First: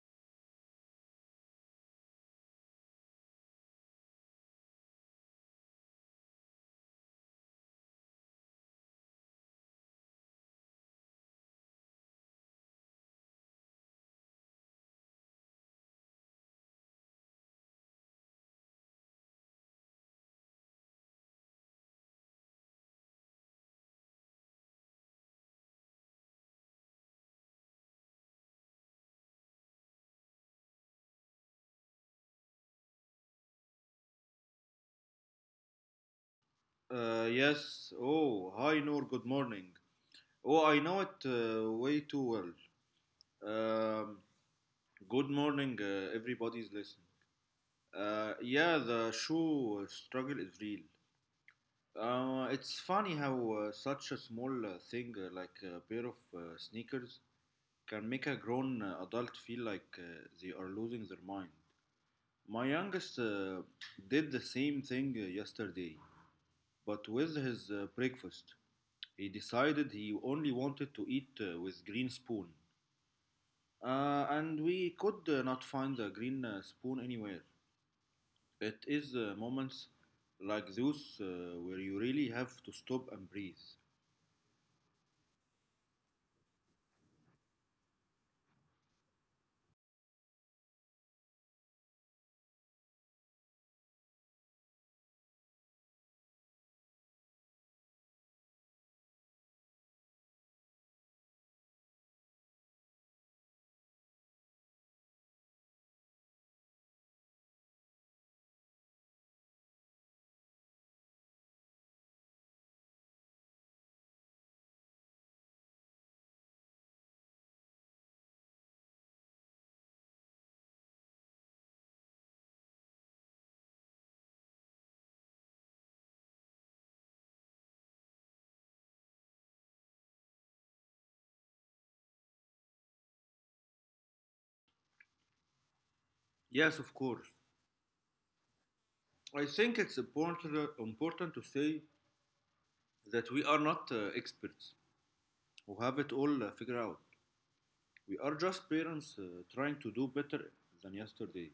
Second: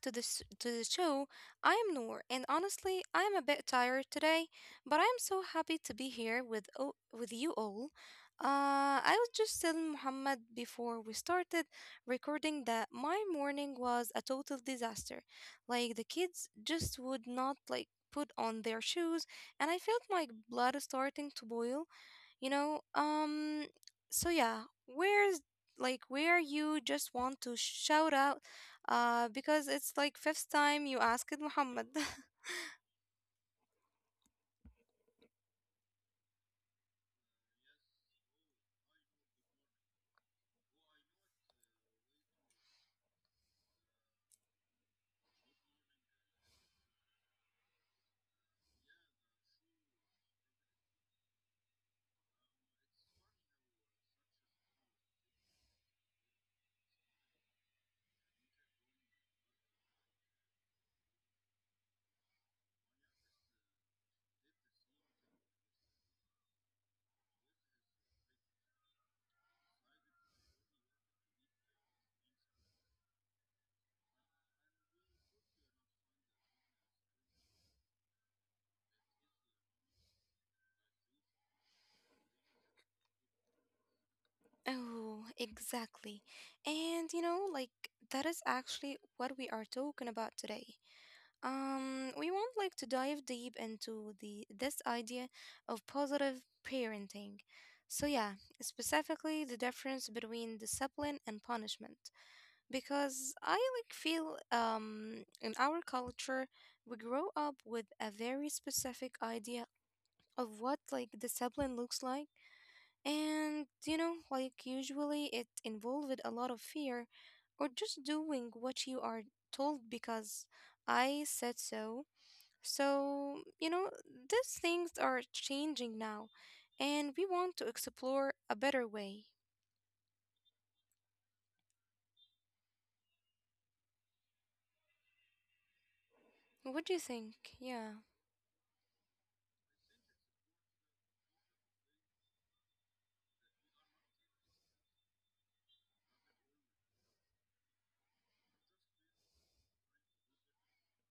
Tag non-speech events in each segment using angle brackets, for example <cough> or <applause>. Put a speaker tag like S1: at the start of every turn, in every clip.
S1: to this to the show. I am Noor and honestly, I am a bit tired today, but I am so happy to be here with you all. I was just telling Muhammad before we started recording that my morning was a total disaster. Like the kids just would not like put on their shoes and I felt my blood starting to boil you know um so yeah, where's, like, where you just want to shout out because it's like fifth time you ask it, Muhammad. <laughs>
S2: Yes. Oh, hi, Noor. Good morning. Oh, I know it way too well. Good morning, everybody's listening. Yeah, the shoe struggle is real. It's funny how such a small thing like a pair of sneakers can make a grown adult feel like they are losing their mind. My youngest did the same thing yesterday, but with his breakfast. He decided he only wanted to eat with green spoon. And we could not find the green spoon anywhere. It is moments like those where you really have to stop and breathe.
S1: Oh exactly. And you know, like, that is actually what we are talking about today. We want, like, to dive deep into the this idea of positive parenting. So yeah, specifically the difference between discipline and punishment, because I, like, feel in our culture we grow up with a very specific idea of what, like, discipline looks like. And you know, like, usually it involved a lot of fear or just doing what you are told because I said so. So, you know, these things are changing now and we want to explore a better way.
S2: Yes, of course.
S1: What do you think? Yeah.
S2: I think it's important, important to say that we are not experts who have it all figured out. We are just parents trying to do better than yesterday.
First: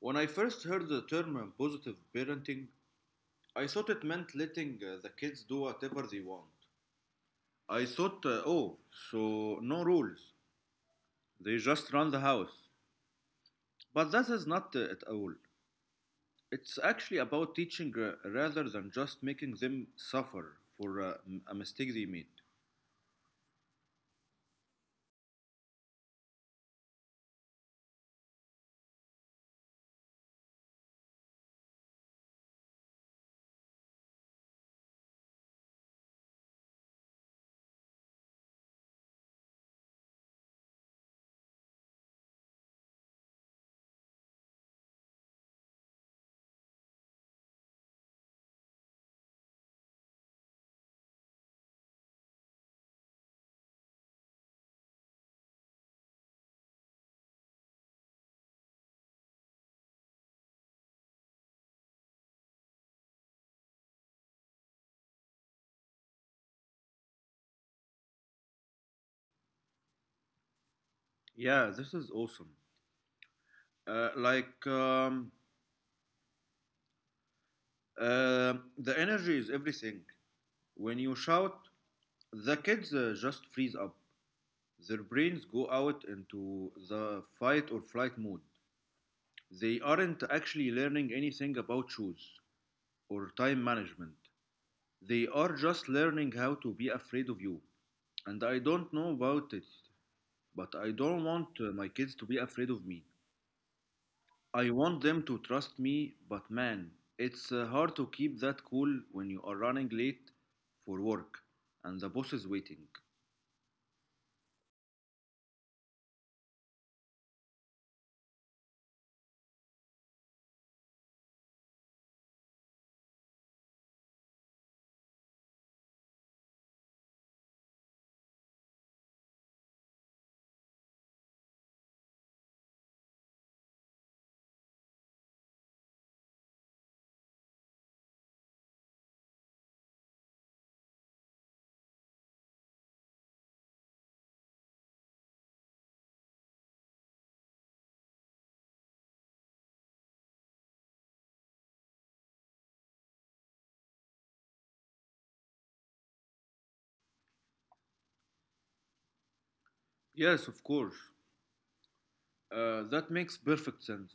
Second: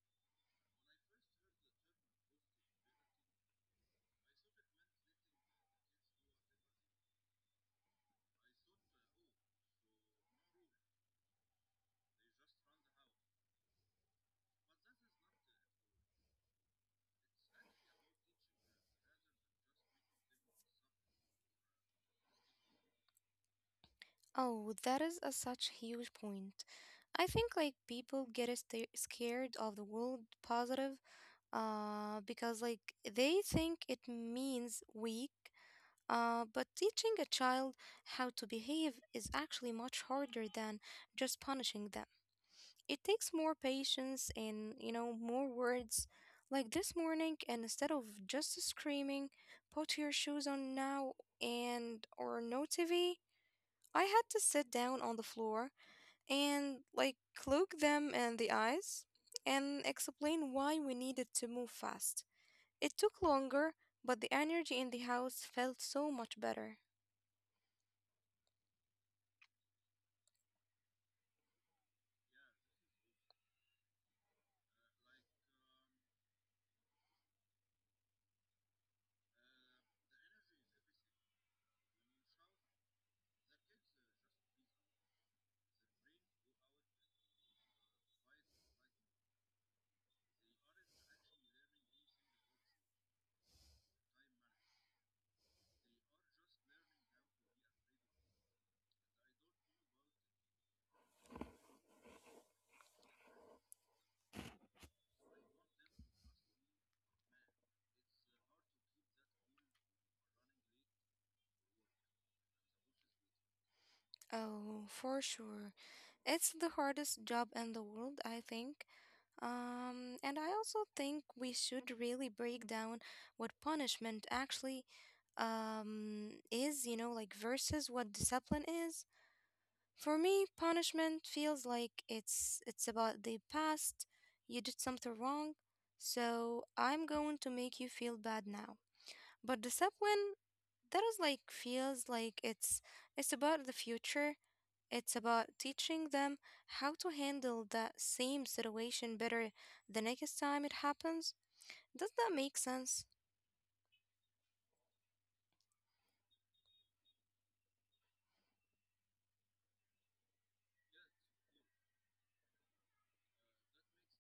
S2: When I first heard the term positive parenting, I thought it meant letting the kids do whatever they want. I thought, oh, so no rules. They just run the house. But that is not at all. It's actually about teaching rather than just making them suffer for a mistake they made.
S1: Oh, that is a such huge point. I think like people get a sta scared of the word positive because like they think it means weak. But teaching a child how to behave is actually much harder than just punishing them. It takes more patience and, you know, more words. Like this morning, and instead of just screaming, put your shoes on now and or no TV, I had to sit down on the floor and like look them in the eyes and explain why we needed to move fast. It took longer, but the energy in the house felt so much better.
S2: Yeah, this is awesome. Uh, like, um, the energy is everything. When you shout, the kids just freeze up. Their brains go out into the fight or flight mode. They aren't actually learning anything about shoes or time management. They are just learning how to be afraid of you. And I don't know about it, but I don't want my kids to be afraid of me. I want them to trust me, but man, it's hard to keep that cool when you are running late for work and the boss is waiting.
S1: Oh, for sure. It's the hardest job in the world, I think. And I also think we should really break down what punishment actually is, you know, like versus what discipline is. For me, punishment feels like it's about the past. You did something wrong, so I'm going to make you feel bad now. But discipline, that is like feels like it's about the future. It's about teaching them how to handle that same situation better the next time it happens. Does that make sense?
S2: Yes, of course. That makes perfect sense.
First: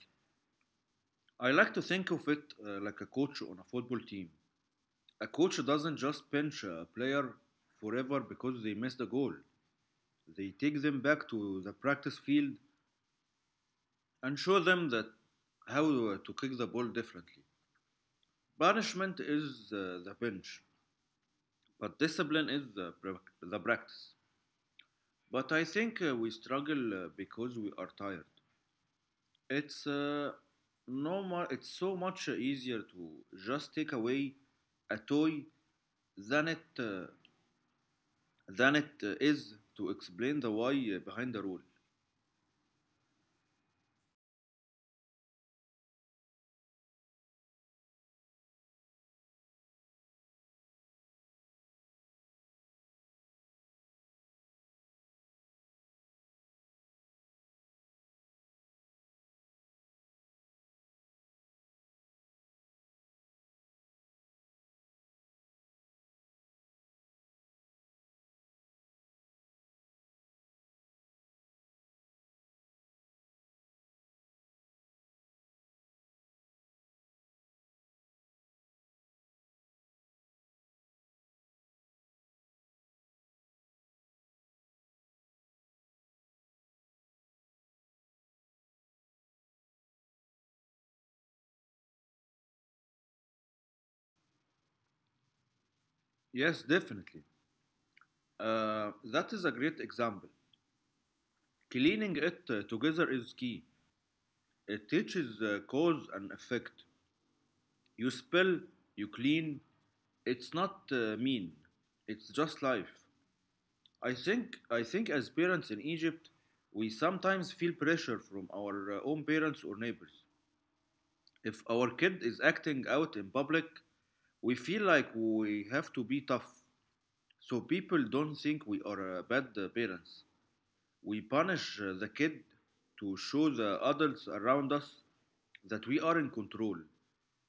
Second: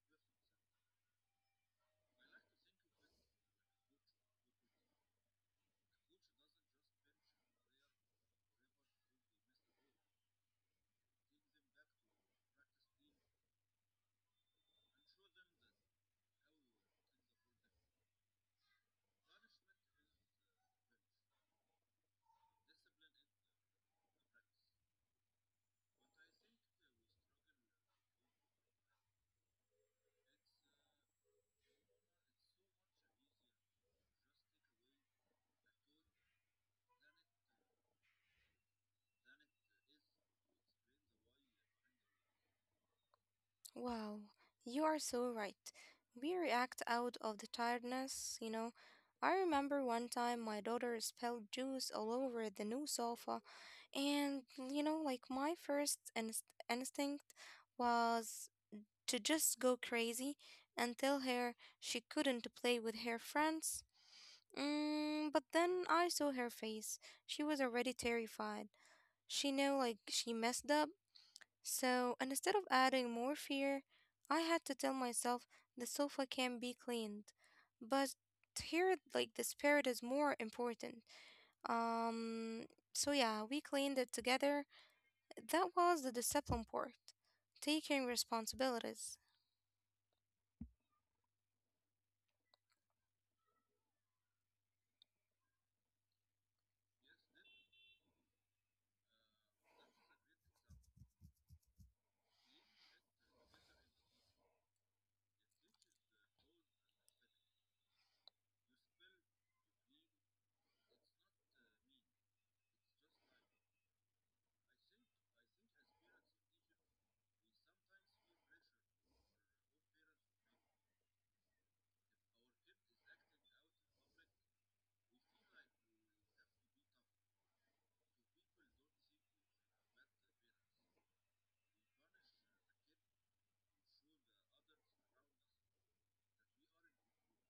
S2: I like to think of it like a coach on a football team. A coach doesn't just bench a player forever because they missed a goal. They take them back to the practice field and show them that how to kick the ball differently. Punishment is the bench, but discipline is the practice. But I think we struggle because we are tired. It's no more. It's so much easier to just take away a toy than it uh, than it is to explain the why behind the rule.
S1: Wow, you are so right. We react out of the tiredness, you know. I remember one time my daughter spilled juice all over the new sofa, and you know, like my first instinct was to just go crazy and tell her she couldn't play with her friends. Mm, but then I saw her face. She was already terrified. She knew, like, she messed up so, and instead of adding more fear, I had to tell myself the sofa can be cleaned. But here, like, the spirit is more important. Um, so yeah, we cleaned it together. That was the discipline part. Taking responsibilities.
S2: Yes, definitely. That is a great example. Cleaning it together is key. It teaches cause and effect. You spill, you clean. It's not mean. It's just life. I think as parents in Egypt, we sometimes feel pressure from our own parents or neighbors. If our kid is acting out in public, we feel like we have to be tough so people don't think we are bad parents. We punish the kid to show the adults around us that we are in control.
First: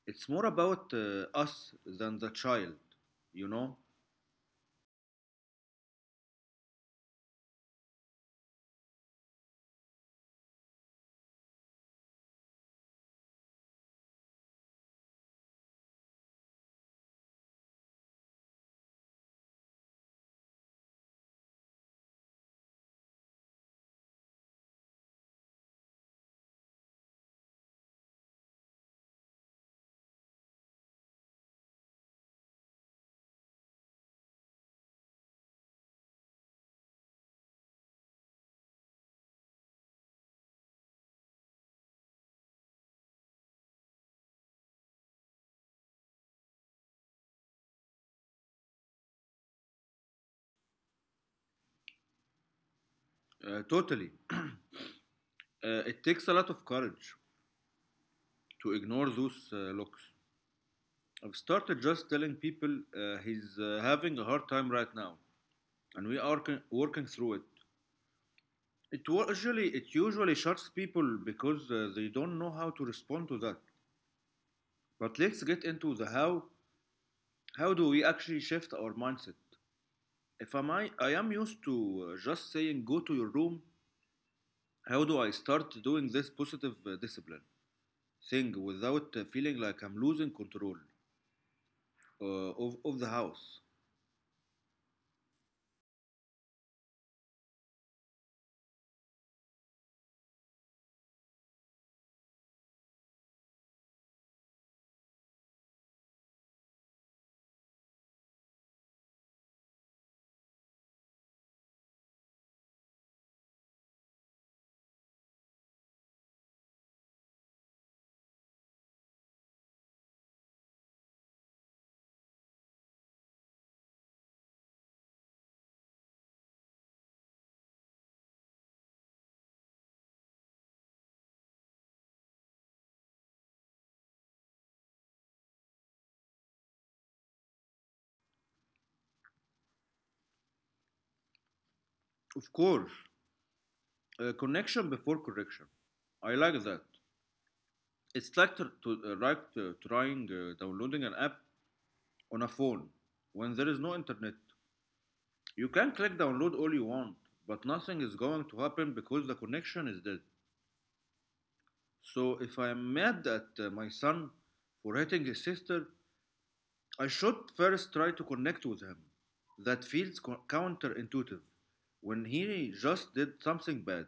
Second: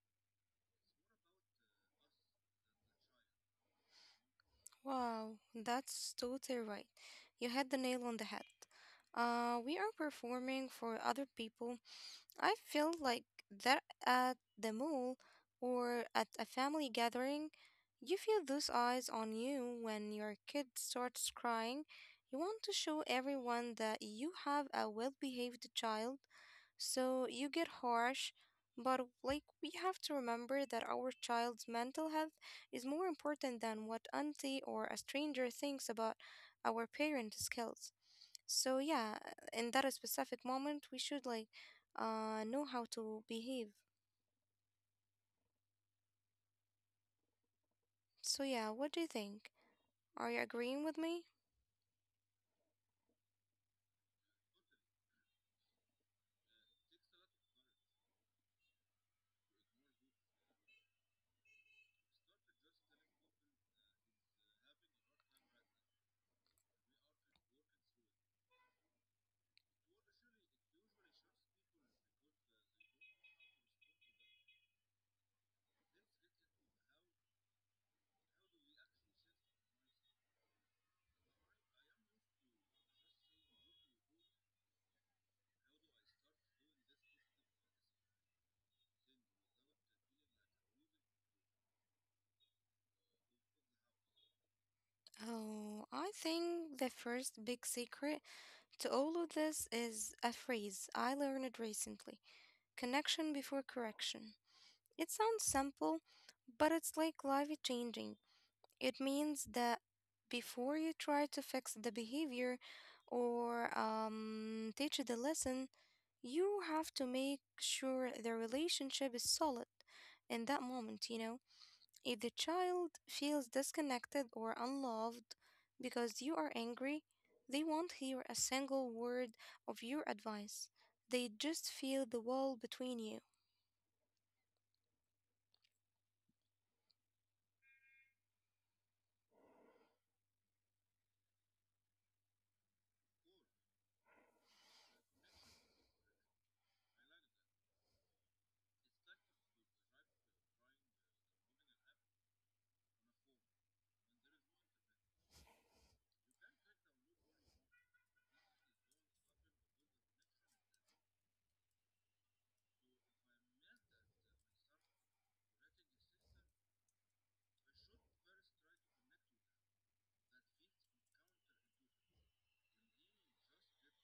S2: It's more about us than the child, you know?
S1: Wow, that's totally right. You had the nail on the head. We are performing for other people, I feel like that at the mall or at a family gathering, you feel those eyes on you when your kid starts crying. You want to show everyone that you have a well behaved child so you get harsh, but like we have to remember that our child's mental health is more important than what auntie or a stranger thinks about our parent skills. So yeah, in that specific moment, we should like know how to behave. So yeah, what do you think? Are you agreeing with me?
S2: Totally. It takes a lot of courage to ignore those looks. I've started just telling people he's having a hard time right now, and we are working through it. It wa- usually it usually shocks people because they don't know how to respond to that. But let's get into the how. How do we actually shift our mindset? If I might, I am used to just saying go to your room, how do I start doing this positive discipline thing without feeling like I'm losing control of the house?
S1: Oh, I think the first big secret to all of this is a phrase I learned recently connection before correction. It sounds simple, but it's like life changing. It means that before you try to fix the behavior or teach the lesson, you have to make sure the relationship is solid in that moment, you know? If the child feels disconnected or unloved because you are angry, they won't hear a single word of your advice. They just feel the wall between you.
S2: Of course, connection before correction. I like that. It's like, trying downloading an app on a phone when there is no internet. You can click download all you want, but nothing is going to happen because the connection is dead. So if I'm mad at my son for hitting his sister, I should first try to connect with him. That feels counterintuitive. When he just did something bad,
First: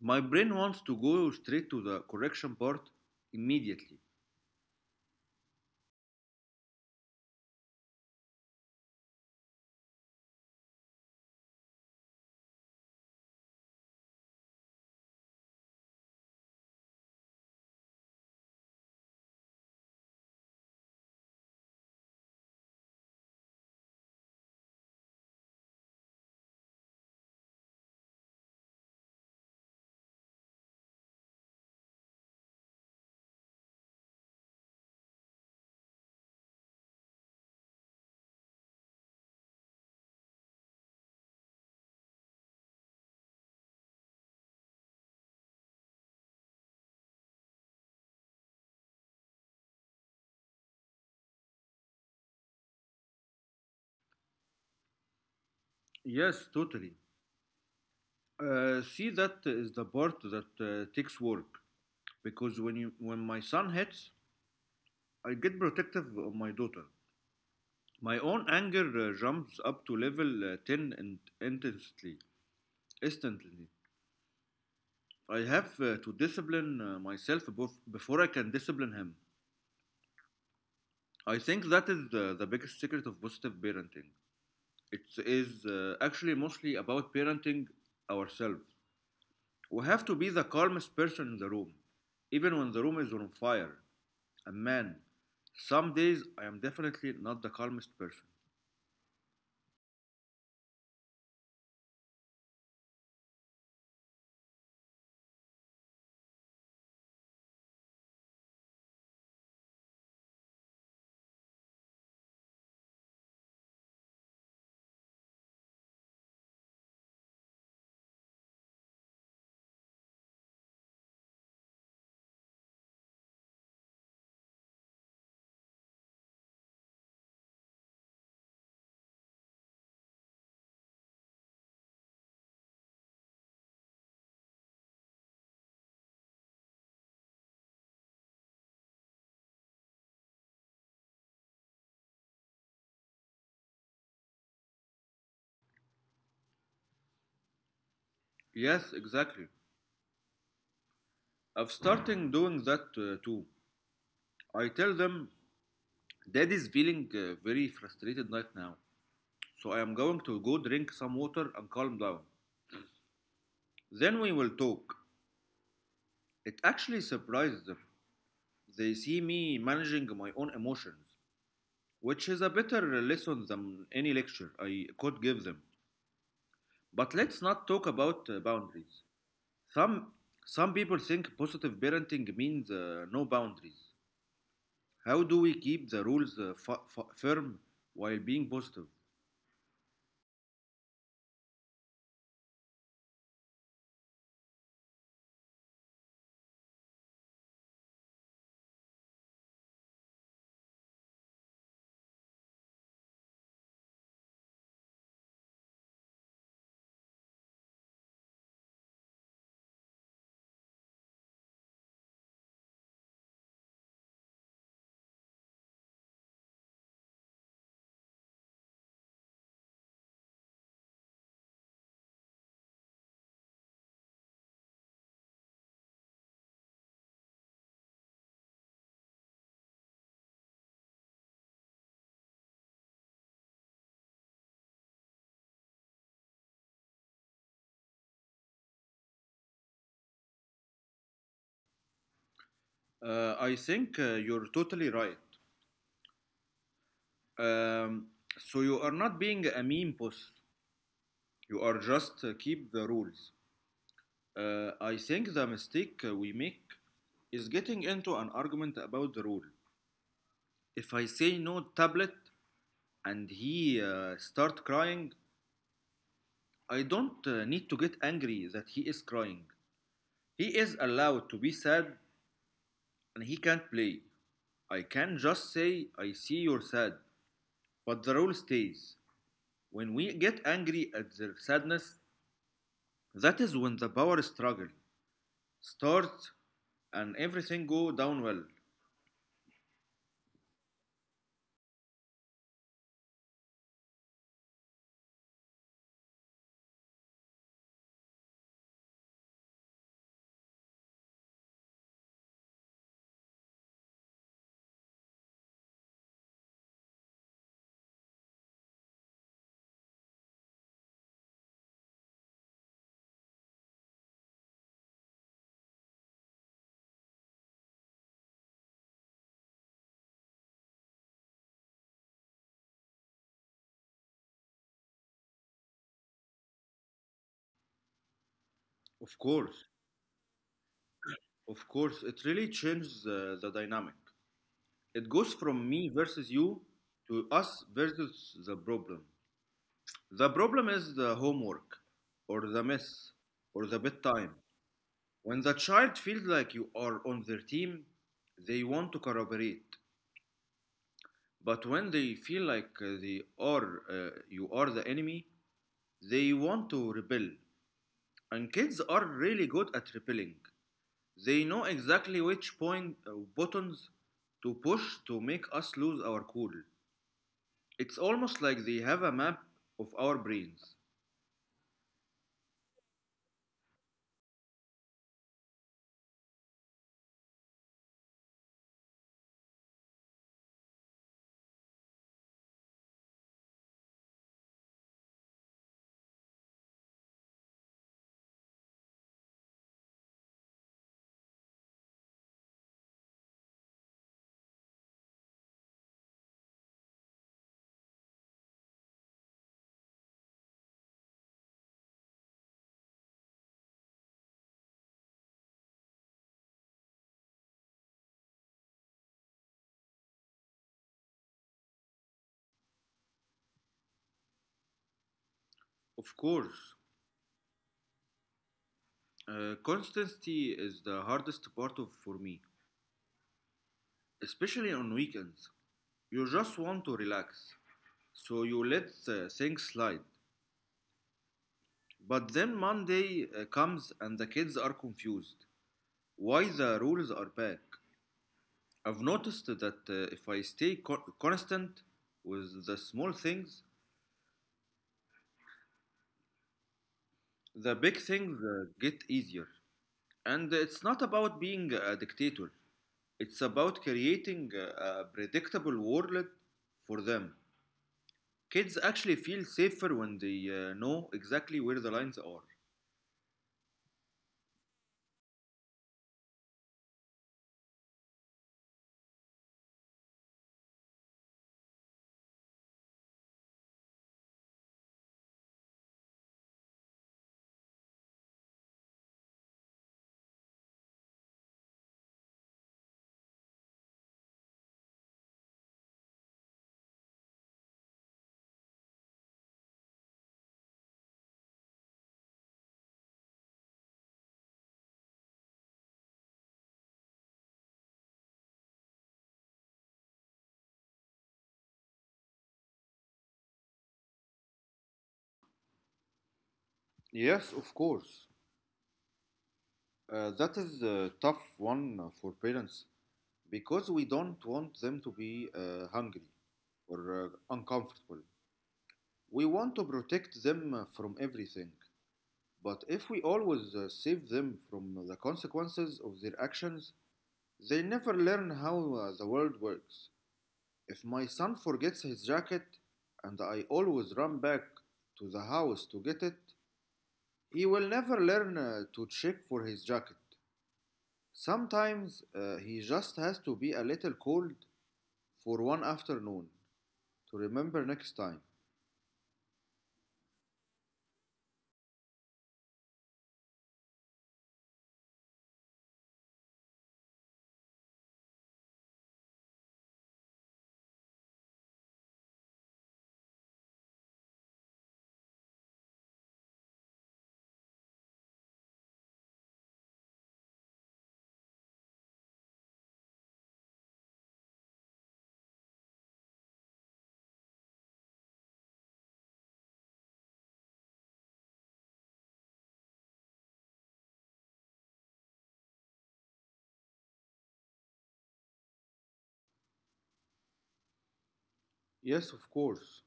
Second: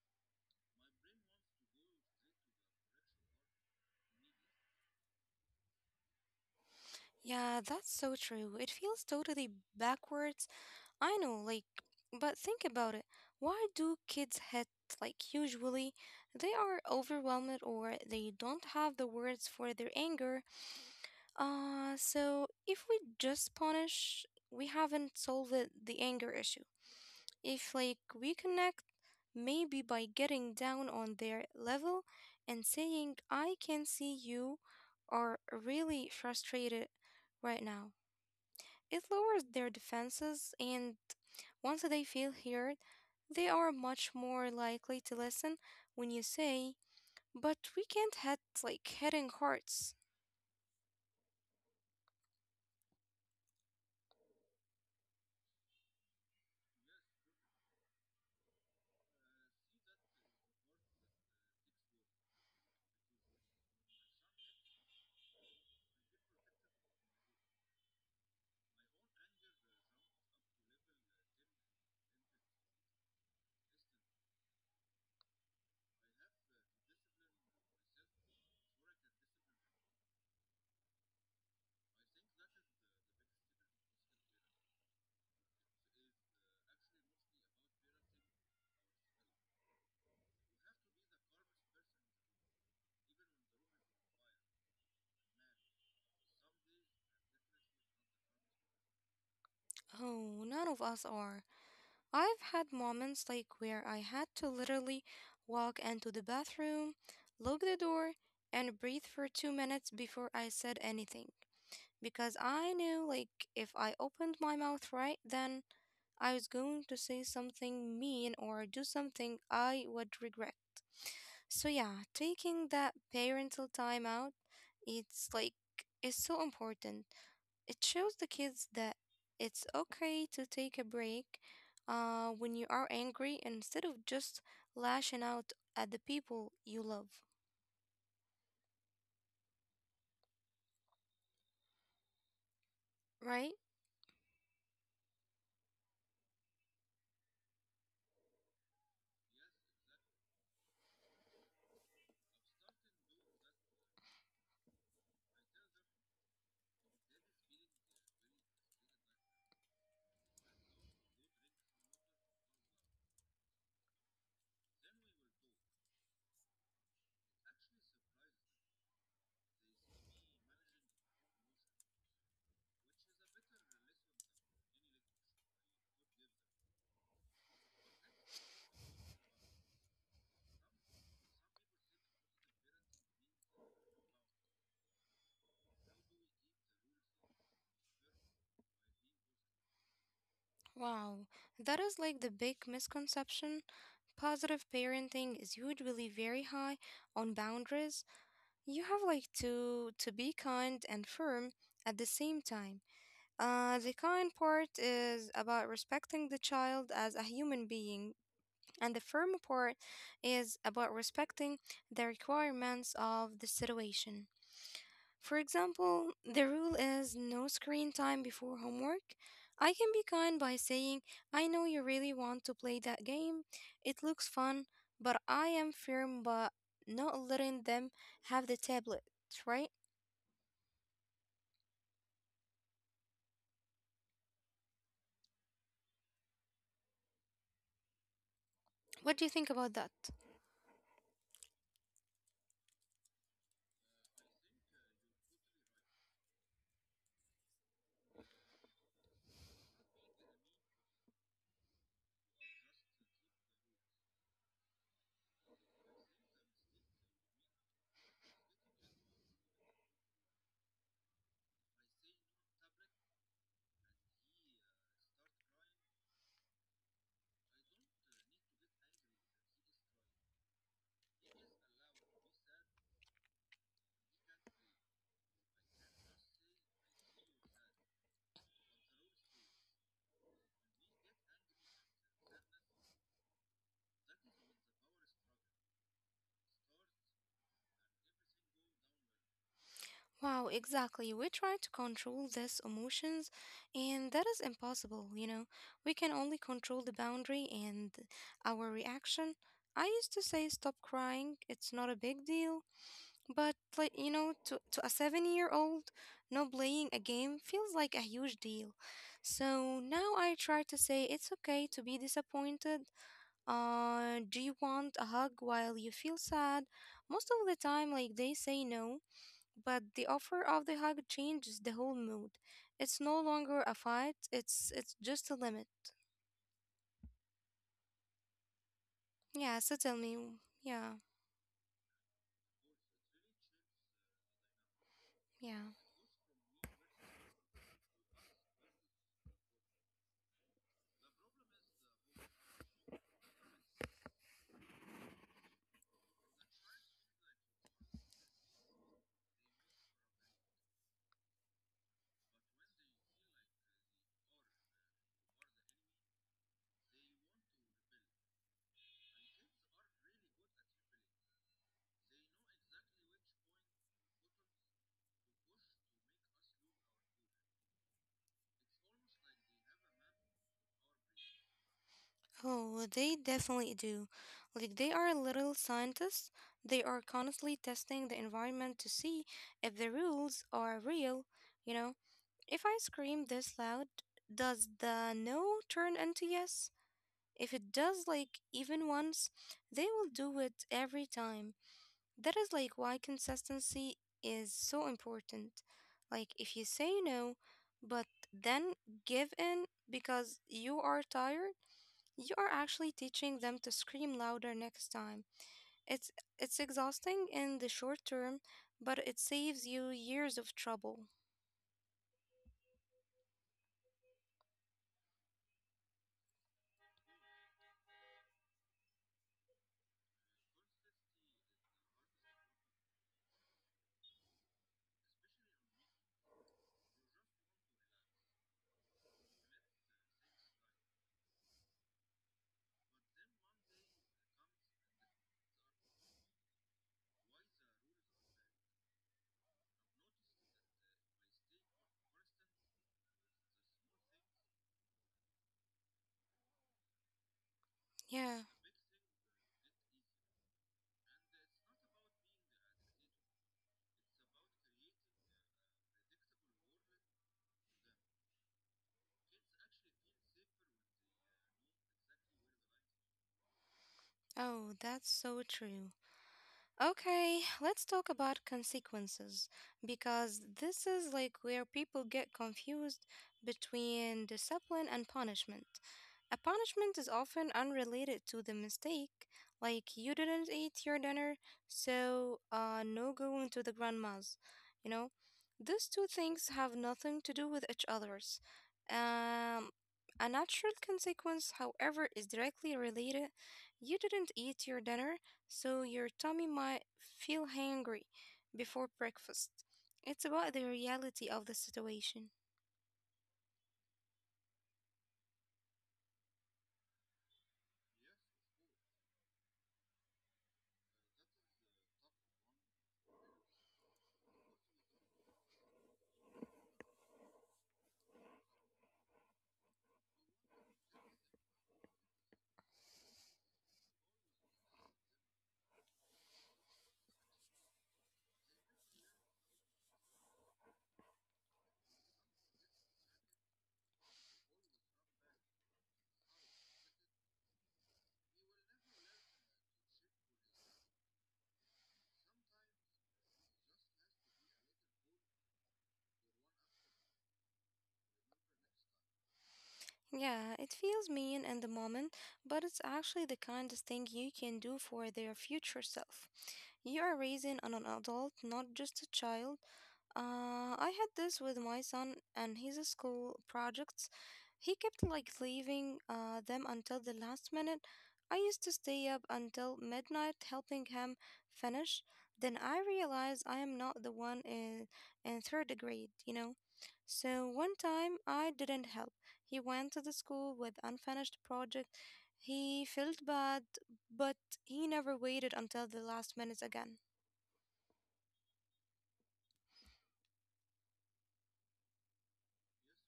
S2: my brain wants to go straight to the correction part immediately.
S1: Yeah, that's so true. It feels totally backwards. I know, like, but think about it. Why do kids hate, like, usually? They are overwhelmed or they don't have the words for their anger. So if we just punish, we haven't solved the anger issue. If, like, we connect, maybe by getting down on their level and saying, I can see you are really frustrated right now. It lowers their defenses, and once they feel heard, they are much more likely to listen when you say, But we can't hit like hitting hearts.
S2: Yes, totally. See, that is the part that takes work because when my son hits, I get protective of my daughter. My own anger jumps up to level ten and intensely, instantly. I have to discipline myself before I can discipline him. I think that is the biggest secret of positive parenting. It is actually mostly about parenting ourselves. We have to be the calmest person in the room, even when the room is on fire. And man, some days I am definitely not the calmest person.
S1: Oh, none of us are. I've had moments like where I had to literally walk into the bathroom, lock the door, and breathe for 2 minutes before I said anything. Because I knew, like, if I opened my mouth right then, I was going to say something mean or do something I would regret. So yeah, taking that parental time out, it's like it's so important. It shows the kids that it's okay to take a break when you are angry instead of just lashing out at the people you love, right?
S2: Yes, exactly. I've started doing that too. I tell them, Dad is feeling very frustrated right now, so I am going to go drink some water and calm down. Then we will talk. It actually surprises them. They see me managing my own emotions, which is a better lesson than any lecture I could give them. But let's not talk about boundaries. Some some people think positive parenting means no boundaries. How do we keep the rules firm while being positive?
S1: Wow, that is like the big misconception. Positive parenting is usually very high on boundaries. You have like to be kind and firm at the same time. The kind part is about respecting the child as a human being, and the firm part is about respecting the requirements of the situation. For example, the rule is no screen time before homework. I can be kind by saying, I know you really want to play that game. It looks fun, but I am firm but not letting them have the tablet, right? What do you think about that?
S2: I think you're totally right. Um, so you are not being a meme post. You are just keep the rules. I think the mistake we make is getting into an argument about the rule. If I say no tablet and he start crying, I don't need to get angry that he is crying. He is allowed to be sad and he can't play. I can just say I see you're sad, but the rule stays. When we get angry at their sadness, that is when the power struggle starts and everything go down well.
S1: Wow, exactly. We try to control these emotions, and that is impossible, you know. We can only control the boundary and our reaction. I used to say, stop crying, it's not a big deal. But, like, you know, to a 7 year old, no playing a game feels like a huge deal. So now I try to say, it's okay to be disappointed. Do you want a hug while you feel sad? Most of the time, like, they say no. But the offer of the hug changes the whole mood. It's no longer a fight, it's just a limit.
S2: Of
S1: Yeah, so
S2: course,
S1: tell me. Yeah,
S2: of course, it really changes the dynamic. It goes
S1: yeah.
S2: from me versus you to us versus the problem. The problem is the homework or the mess or the bedtime. When the child feels like you are on their team, they want to collaborate. But when they feel like they are you are the enemy, they want to rebel. And kids are really good at rebelling. They know exactly which point buttons to push to make us lose our cool. It's almost like they have a map of our brains.
S1: Oh, they definitely do. Like they are little scientists. They are constantly testing the environment to see if the rules are real, you know. If I scream this loud, does the no turn into yes? If it does like even once, they will do it every time. That is like why consistency is so important. Like if you say no, but then give in because you are tired, you are actually teaching them to scream louder next time. It's it's exhausting in the short term, but it saves you years of trouble.
S2: Of course, constancy is the hardest part of for me, especially on weekends. You just want to relax, so you let things slide. But then Monday comes and the kids are confused. Why the rules are back? I've noticed that if I stay constant with the small things, the big
S1: Yeah.
S2: things get easier. And it's not about being a dictator. It's about creating a predictable world for them. Kids actually feel safer when they know exactly where the lines are.
S1: Oh, that's so true. Okay, let's talk about consequences because this is like where people get confused between discipline and punishment. A punishment is often unrelated to the mistake, like you didn't eat your dinner, so no going to the grandma's. You know, these two things have nothing to do with each other's. Um, a natural consequence, however, is directly related. You didn't eat your dinner so your tummy might feel hangry before breakfast. It's about the reality of the situation.
S2: Yes, of course. That is a tough one for parents because we don't want them to be hungry or uncomfortable. We want to protect them from everything. But if we always save them from the consequences of their actions, they never learn how the world works. If my son forgets his jacket and I always run back to the house to get it, he will never learn to check for his jacket. Sometimes he just has to be a little cold for one afternoon to remember next time.
S1: Yeah, it feels mean in the moment, but it's actually the kindest thing you can do for their future self. You are raising an adult, not just a child. I had this with my son and his school projects. He kept like leaving them until the last minute. I used to stay up until midnight helping him finish. Then I realized I am not the one in third grade, you know. So one time I didn't help. He went to the school with unfinished project. He felt bad, but he never waited until the last minutes again.
S2: Yes, of course.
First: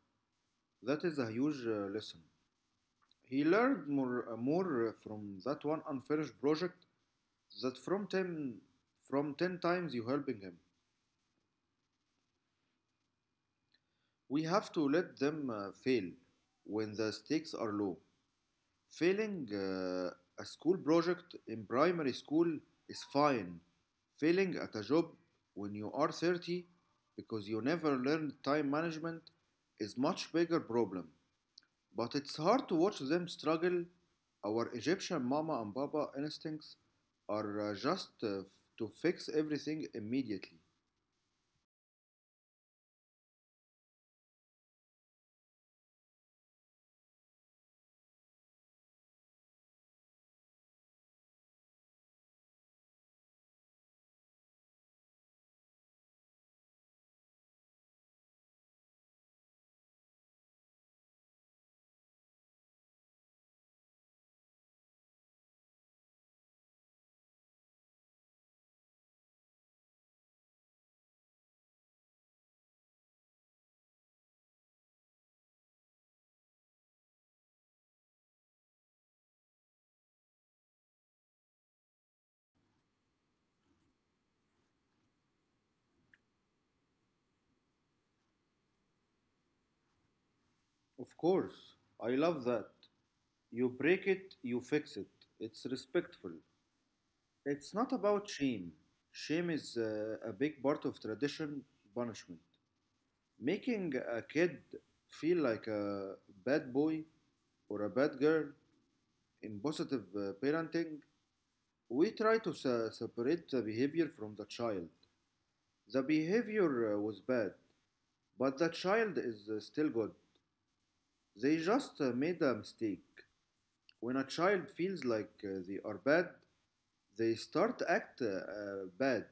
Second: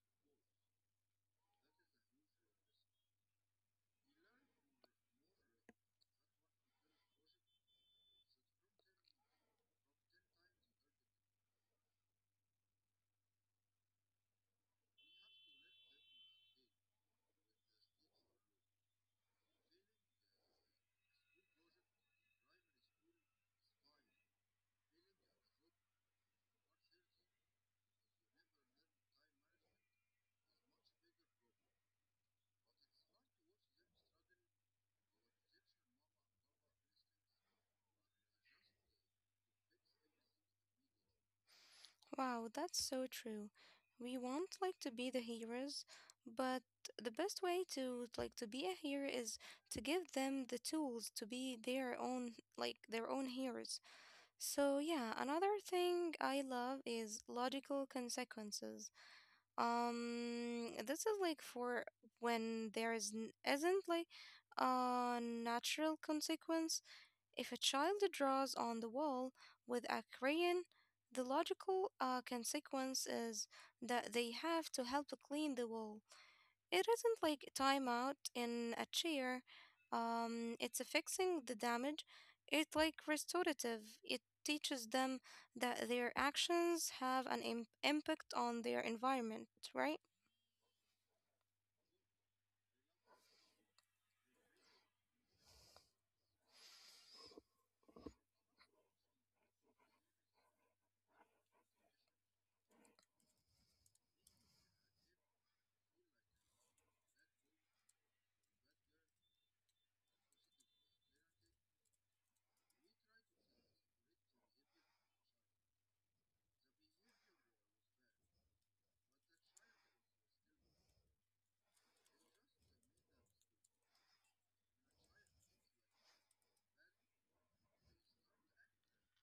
S2: That is a huge lesson. He learned more from that one unfinished project than from 10 times you helping him. We have to let them fail when the stakes are low. Failing a school project in primary school is fine. Failing at a job when you are 30 because you never learned time management is much bigger problem. But it's hard to watch them struggle. Our Egyptian mama and baba instincts are just to fix everything immediately.
S1: Wow, that's so true. We want like to be the heroes, but the best way to like to be a hero is to give them the tools to be their own like their own heroes. So yeah, another thing I love is logical consequences. This is like for when there is isn't like a natural consequence if a child draws on the wall with a crayon, the logical consequence is that they have to help clean the wall. It isn't like timeout in a chair. It's a fixing the damage. It's like restorative. It teaches them that their actions have an impact on their environment, right?
S2: Of course, I love that. You break it, you fix it. It's respectful. It's not about shame. Shame is a big part of tradition punishment. Making a kid feel like a bad boy or a bad girl in positive parenting, we try to separate the behavior from the child. The behavior was bad, but the child is still good. They just made a mistake. When a child feels like they are bad, they start act bad.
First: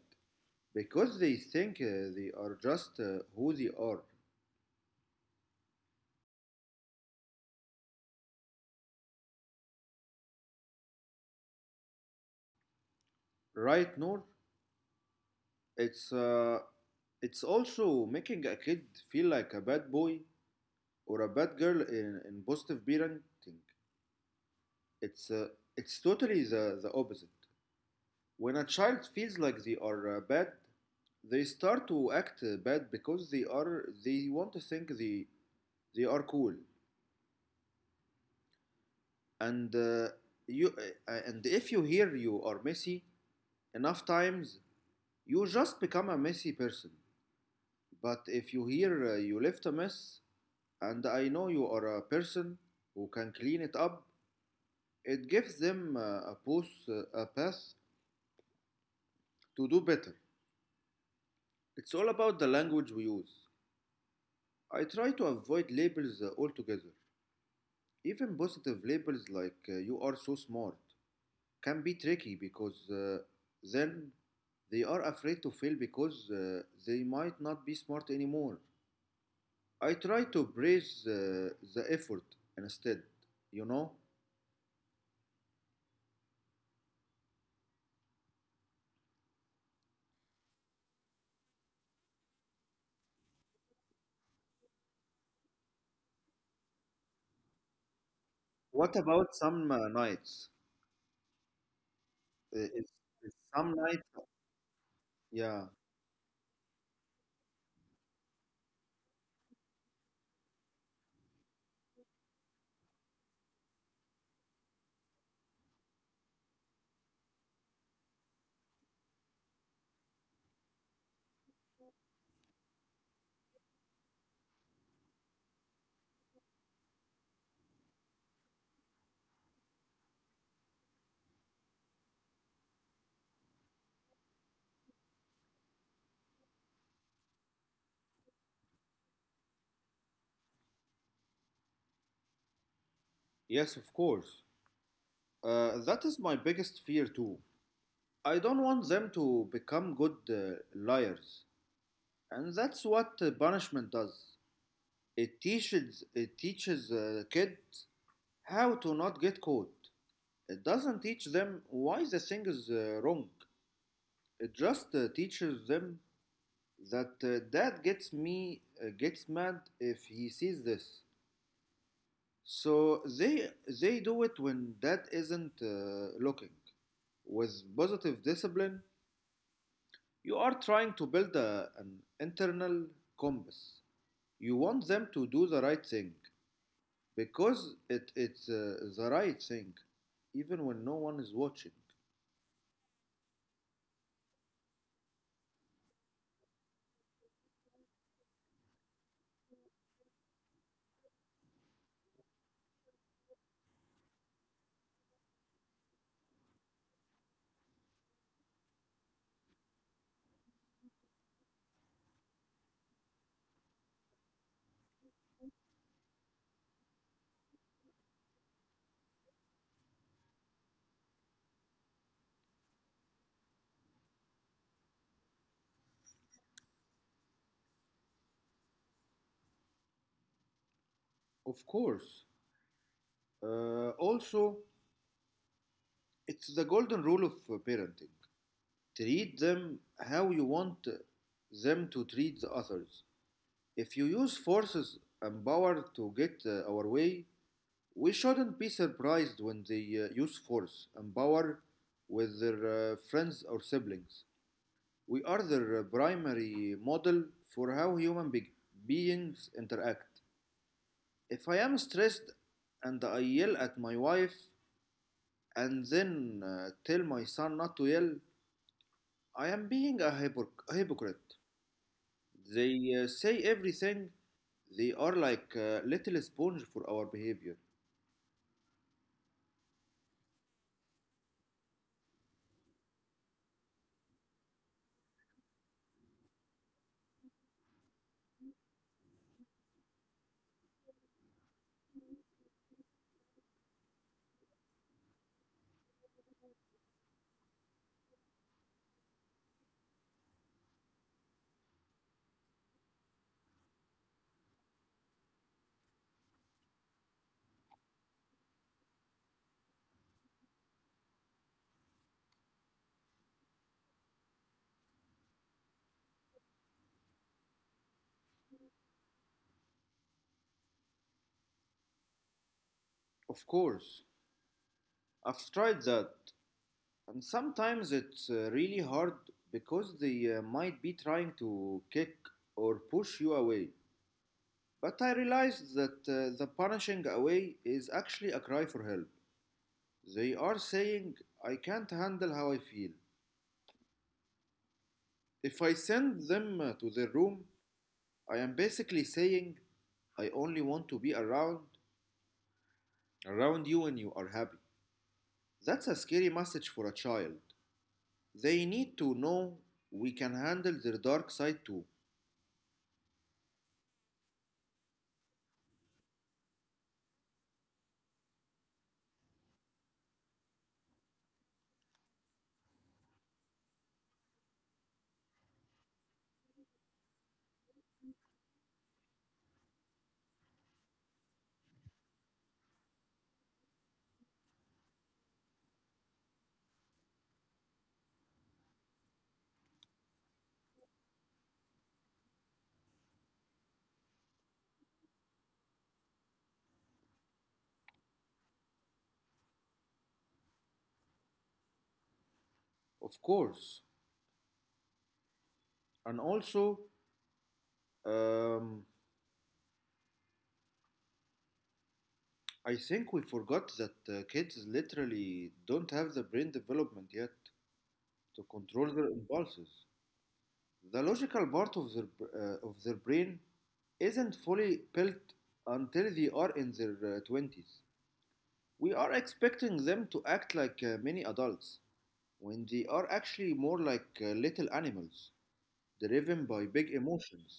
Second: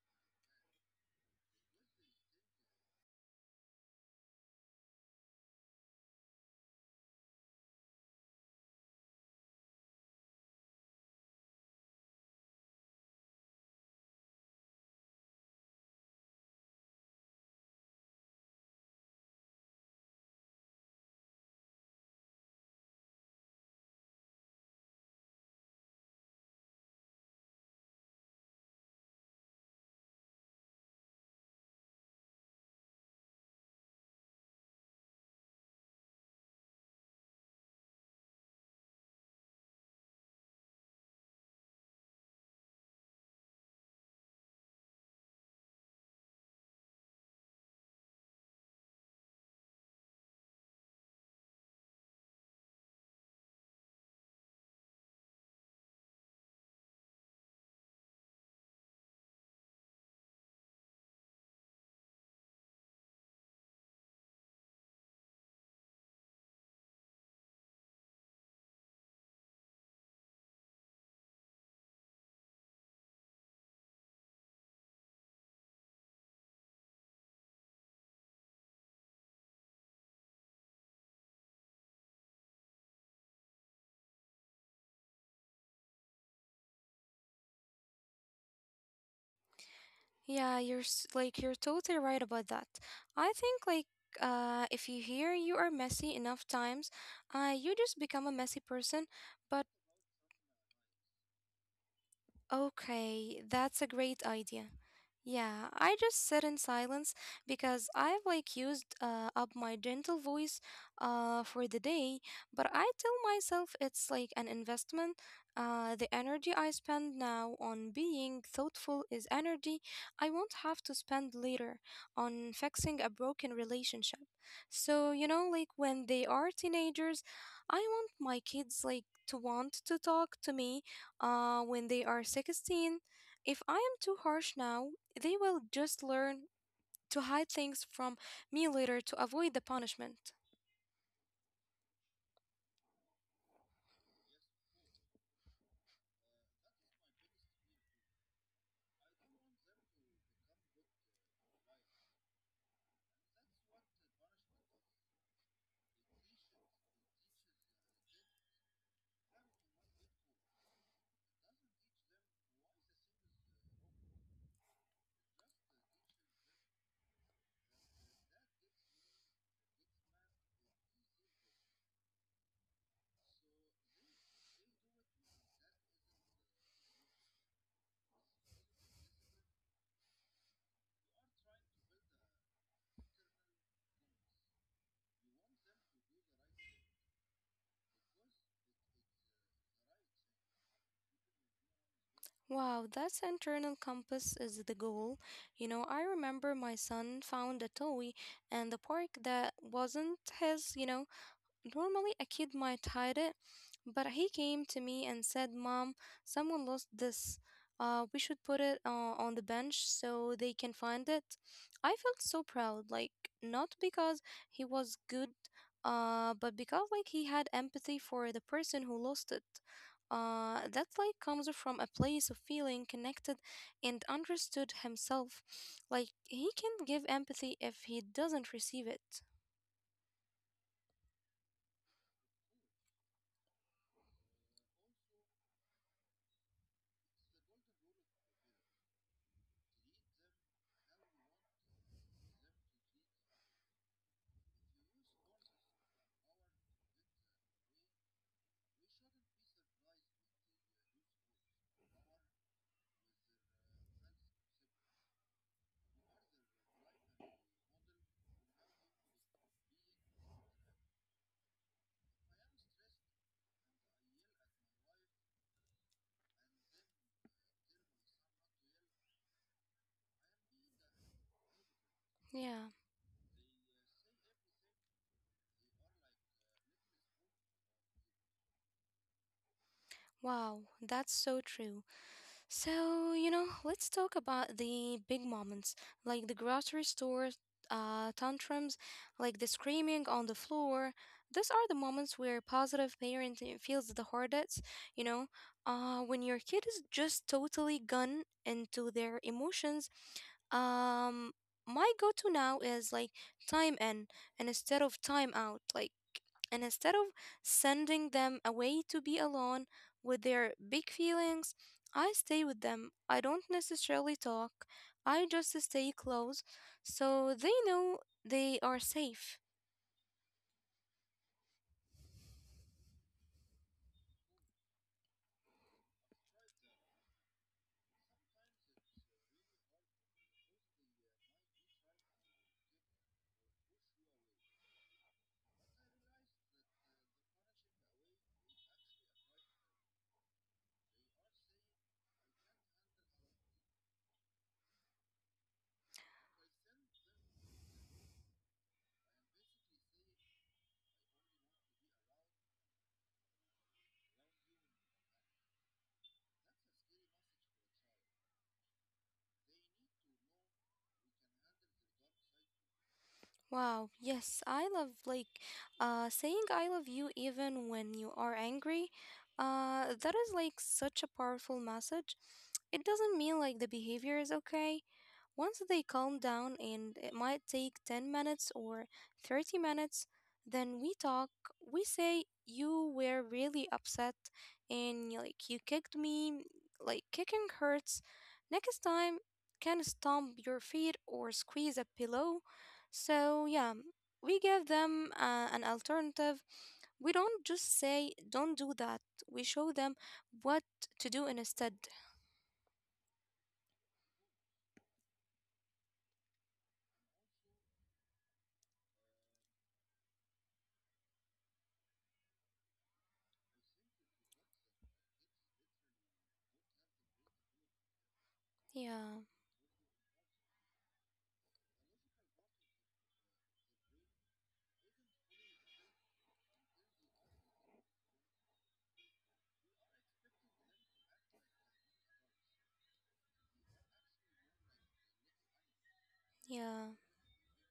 S2: Because they think they are just who they are, right Noor? it's uh, it's also making a kid feel like a bad boy or a bad girl in, positive parenting. it's uh, it's totally the, opposite. When a child feels like they are bad, they start to act bad because they want to think they are cool. And uh, you uh, and if you hear you are messy enough times, you just become a messy person. But if you hear you left a mess, and I know you are a person who can clean it up, it gives them a path to do better. It's all about the language we use. I try to avoid labels altogether. Even positive labels like you are so smart can be tricky because then they are afraid to fail because they might not be smart anymore. I try to praise the effort instead, you know.
S1: Yeah, like you're totally right about that. I think like if you hear you are messy enough times, you just become a messy
S2: What
S1: person.
S2: about
S1: But
S2: some nights? Uh, is, is
S1: Okay,
S2: some
S1: that's a
S2: nights,
S1: great idea.
S2: yeah,
S1: Yeah, I just sit in silence because I've like used up my gentle voice for the day, but I tell myself it's like an investment. The energy I spend now on being thoughtful is energy I won't have to spend later on fixing a broken relationship. So, you know, like when they are teenagers, I want my kids like to want to talk to me when they are 16. If I am too harsh now, they will just learn to hide things from me later to avoid the punishment.
S2: yes, of course. That is my biggest fear too. I don't want them to become good liars, and that's what punishment does. It teaches kids how to not get caught. It doesn't teach them why the thing is wrong. It just teaches them that dad gets mad if he sees this. So they do it when dad isn't looking. With positive discipline, you are trying to build an internal compass. You want them to do the right thing because it's the right thing, even when no one is watching.
S1: Wow, that internal compass is the goal. You know, I remember my son found a toy and the park that wasn't his, you know, normally, a kid might hide it, but he came to me and said, Mom, someone lost this. We should put it on the bench so they can find it. I felt so proud, like, not because he was good, but because, like, he had empathy for the person who lost it. That like comes from a place of feeling connected and understood himself. Like he can give empathy if he doesn't receive it.
S2: Of course. Also, it's the golden rule of parenting. Treat them how you want them to treat the others. If you use forces and power to get our way, we shouldn't be surprised when they use force and power with their friends or siblings. We are their primary model for how beings interact. If I am stressed and I yell at my wife and then tell my son not to yell, I am being a hypocrite.
S1: Yeah.
S2: They say everything. They are like a little sponge for our behavior.
S1: Wow, that's so true. So, you know, let's talk about the big moments, like the grocery store tantrums, like the screaming on the floor. Those are the moments where positive parenting feels the hardest, you know, when your kid is just totally gone into their emotions. Um, my go to now is like time in and instead of time out, like, and instead of sending them away to be alone with their big feelings. I stay with them. I don't necessarily talk. I just stay close so they know they are safe.
S2: Of course, I've tried that, and sometimes it's really hard because they might be trying to kick or push you away. But I realized that the punishing away is actually a cry for help. They are saying, I can't handle how I feel. If I send them to their room, I am basically saying, I only want to be around you when you are happy. That's a scary message for a child. They need to know we can handle their dark side too,
S1: Wow, yes, I love like saying I love you even when you are angry. That is like such a powerful message. It doesn't mean like the behavior is okay. Once they calm down, and it might take 10 minutes or 30 minutes, then we talk. We say, you were really upset, and like you kicked me. Like kicking hurts. Next time, can stomp your feet or squeeze a pillow. So, yeah, we give them an alternative. We don't just say, don't do that. We show them what to do instead.
S2: of course. And also, um, I think we forgot that kids literally don't have the brain development yet to control their
S1: Yeah,
S2: impulses. The logical part of their brain isn't fully built until they are in their 20s. We are expecting them to act like many adults when they are actually more like little animals, driven by
S1: yeah.
S2: big emotions.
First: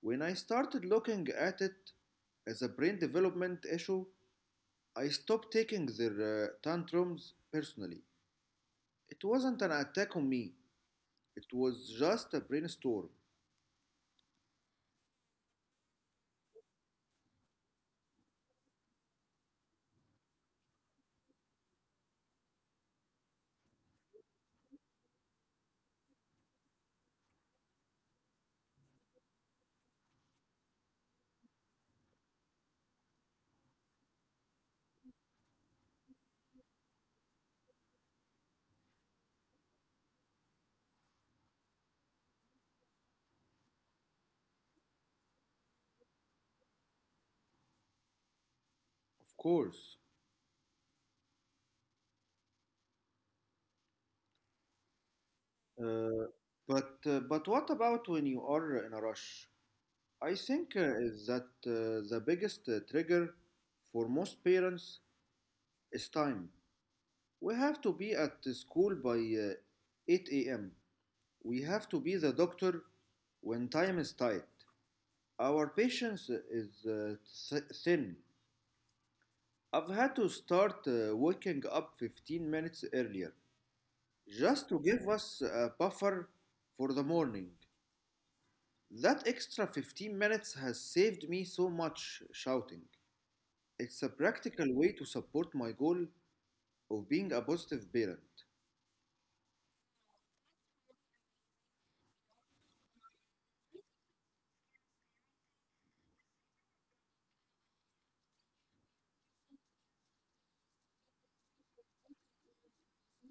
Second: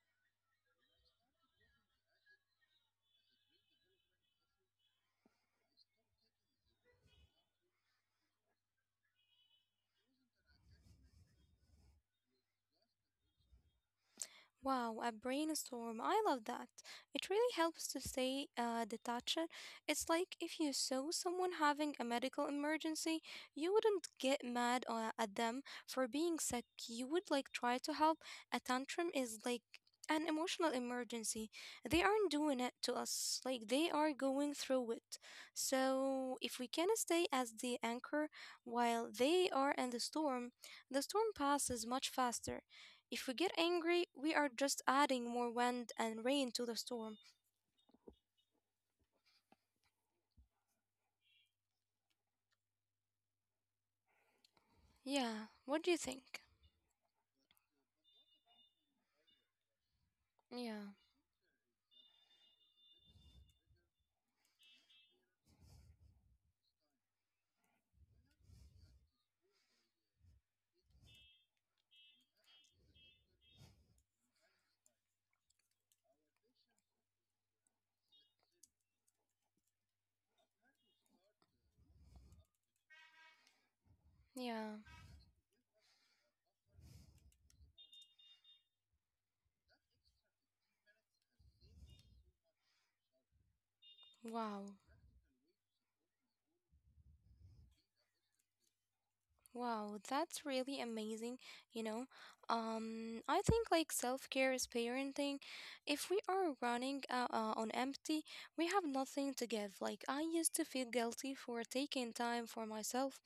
S2: When I started looking at it as a brain development issue, I stopped taking their tantrums personally. It wasn't an attack on me, it was just a brainstorm,
S1: Wow, a brainstorm. I love that. It really helps to stay detached. It's like if you saw someone having a medical emergency, you wouldn't get mad at them for being sick. You would like try to help. A tantrum is like an emotional emergency. They aren't doing it to us, like they are going through it. So if we can stay as the anchor while they are in the storm passes much faster. If we get angry, we are just adding more wind and rain to the storm.
S2: of course.
S1: Yeah, what do you
S2: Uh,
S1: think?
S2: but but what about when you are in a rush? I think
S1: Yeah,
S2: is that the biggest trigger for most parents is time. We have to be at the school by 8 a.m. We have to be the doctor when time is tight. Our patience is thin. I've had to start waking up 15 minutes earlier just to
S1: yeah,
S2: give us a buffer for the morning. That extra 15 minutes has saved me so much shouting. It's a
S1: wow.
S2: practical way to support my goal of being a positive parent.
S1: Wow, that's really amazing, you know. I think like self-care is parenting. If we are running on empty, we have nothing to give. Like I used to feel guilty for taking time for myself,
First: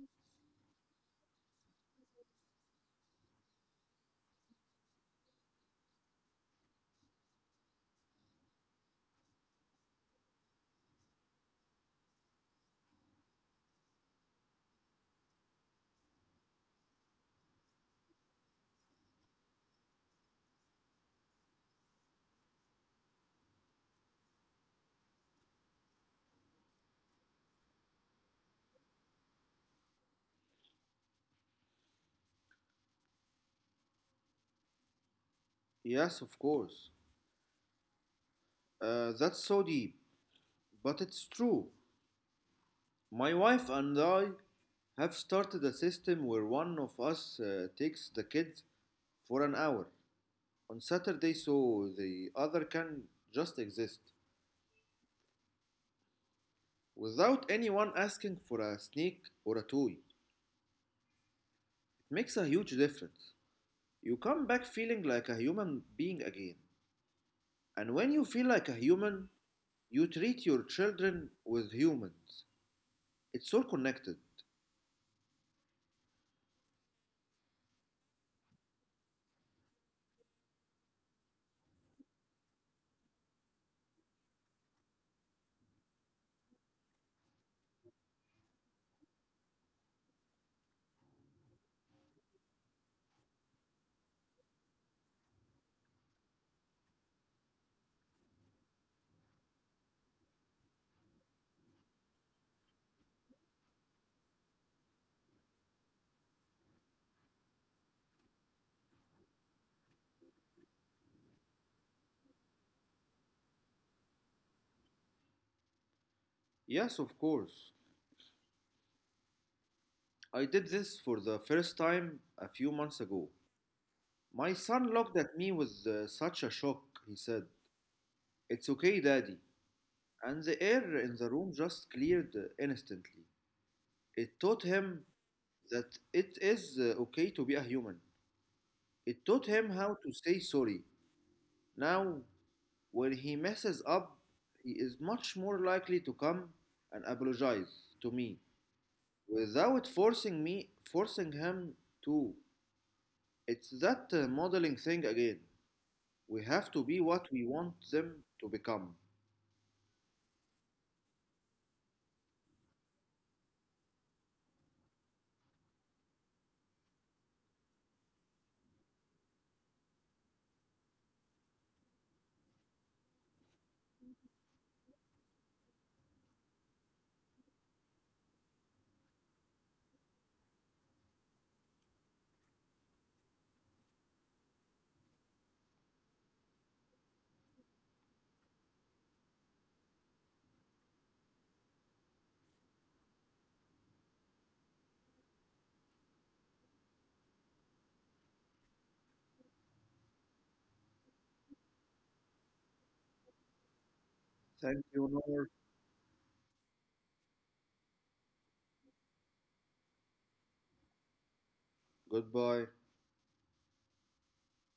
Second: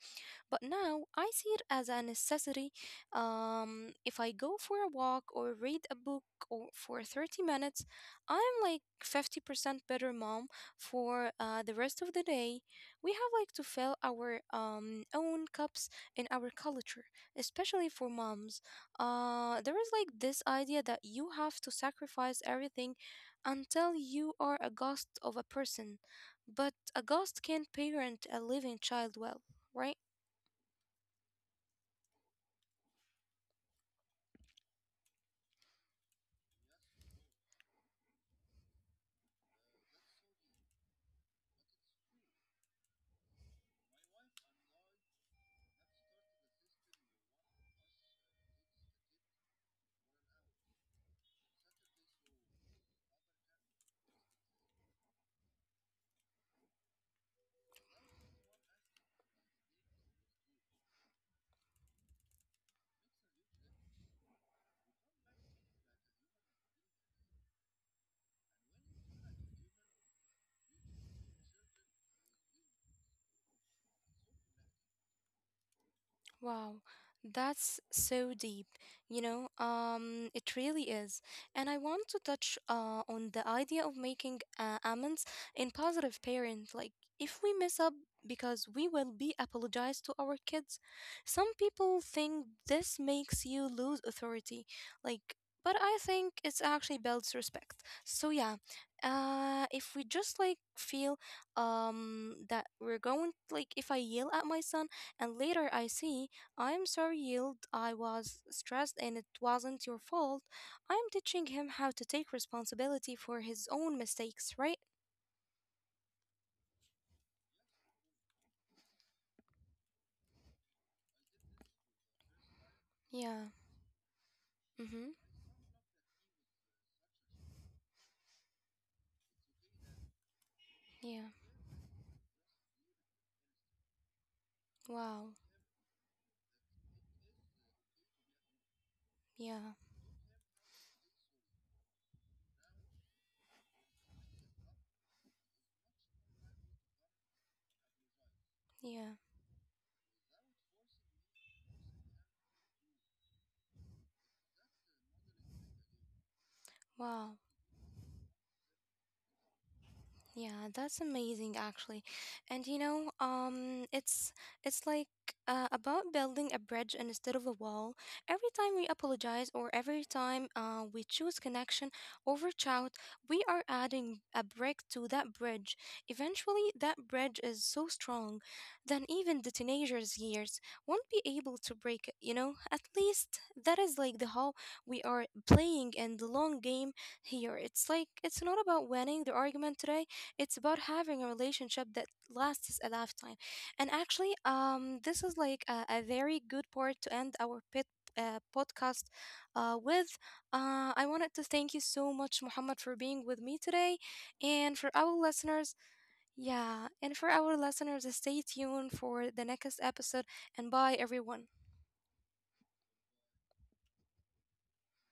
S1: but now I see it as a necessity. If I go for a walk or read a book or for 30 minutes, I'm like 50% better mom for the rest of the day. We have like to fill our own cups in our culture, especially for moms. There is like this idea that you have to sacrifice everything until you are a ghost of a person, but a ghost can't parent a living child well, right?
S2: Yes, of course. That's so deep, but it's true. My wife and I have started a system where one of us takes the kids for an hour on Saturday so the other can just exist without anyone asking for a sneak or a toy. It makes a huge difference. You come back feeling like a human being again. And when you feel like a human, you treat your children with humans. It's all connected.
S1: Wow, that's so deep. You know, it really is. And I want to touch on the idea of making amends in positive parent. Like, if we mess up because we will be apologized to our kids. Some people think this makes you lose authority. Like, but I think it's actually builds respect. So yeah, if we just like feel that we're going like if I yell at my son and later I see I'm sorry, Yield. I was stressed and it wasn't your fault. I'm teaching him how to take responsibility for his own mistakes, right?
S2: Yes, of course. I did this for the first time a few months ago.
S1: Yeah.
S2: My
S1: Mm
S2: son
S1: hmm.
S2: looked at me with such a shock. He said, It's okay, daddy. And the air in
S1: Yeah.
S2: the room just cleared instantly. It taught him
S1: Wow.
S2: that it is okay to be a human. It taught
S1: Yeah.
S2: him how to say sorry. Now, when he messes up, he is much more likely to come and apologize to me
S1: Yeah.
S2: without forcing him to. It's that modeling thing again. We have to be what
S1: Wow.
S2: we want them to become.
S1: Yeah, that's amazing actually. And you know, it's like about building a bridge instead of a wall. Every time we apologize or every time we choose connection over chat, we are adding a brick to that bridge. Eventually, that bridge is so strong that even the teenagers' years won't be able to break it, you know? At least that is like the how we are playing in the long game here. It's like it's not about winning the argument today, it's about having a relationship that lasts a lifetime. And actually, this is like a very good part to end our podcast with. I wanted to thank you so much, Muhammad, for being with me today. And
S2: Thank
S1: for
S2: you,
S1: our
S2: Noor.
S1: listeners, yeah, and for our listeners, stay tuned for the next episode. And bye, everyone.
S2: Goodbye.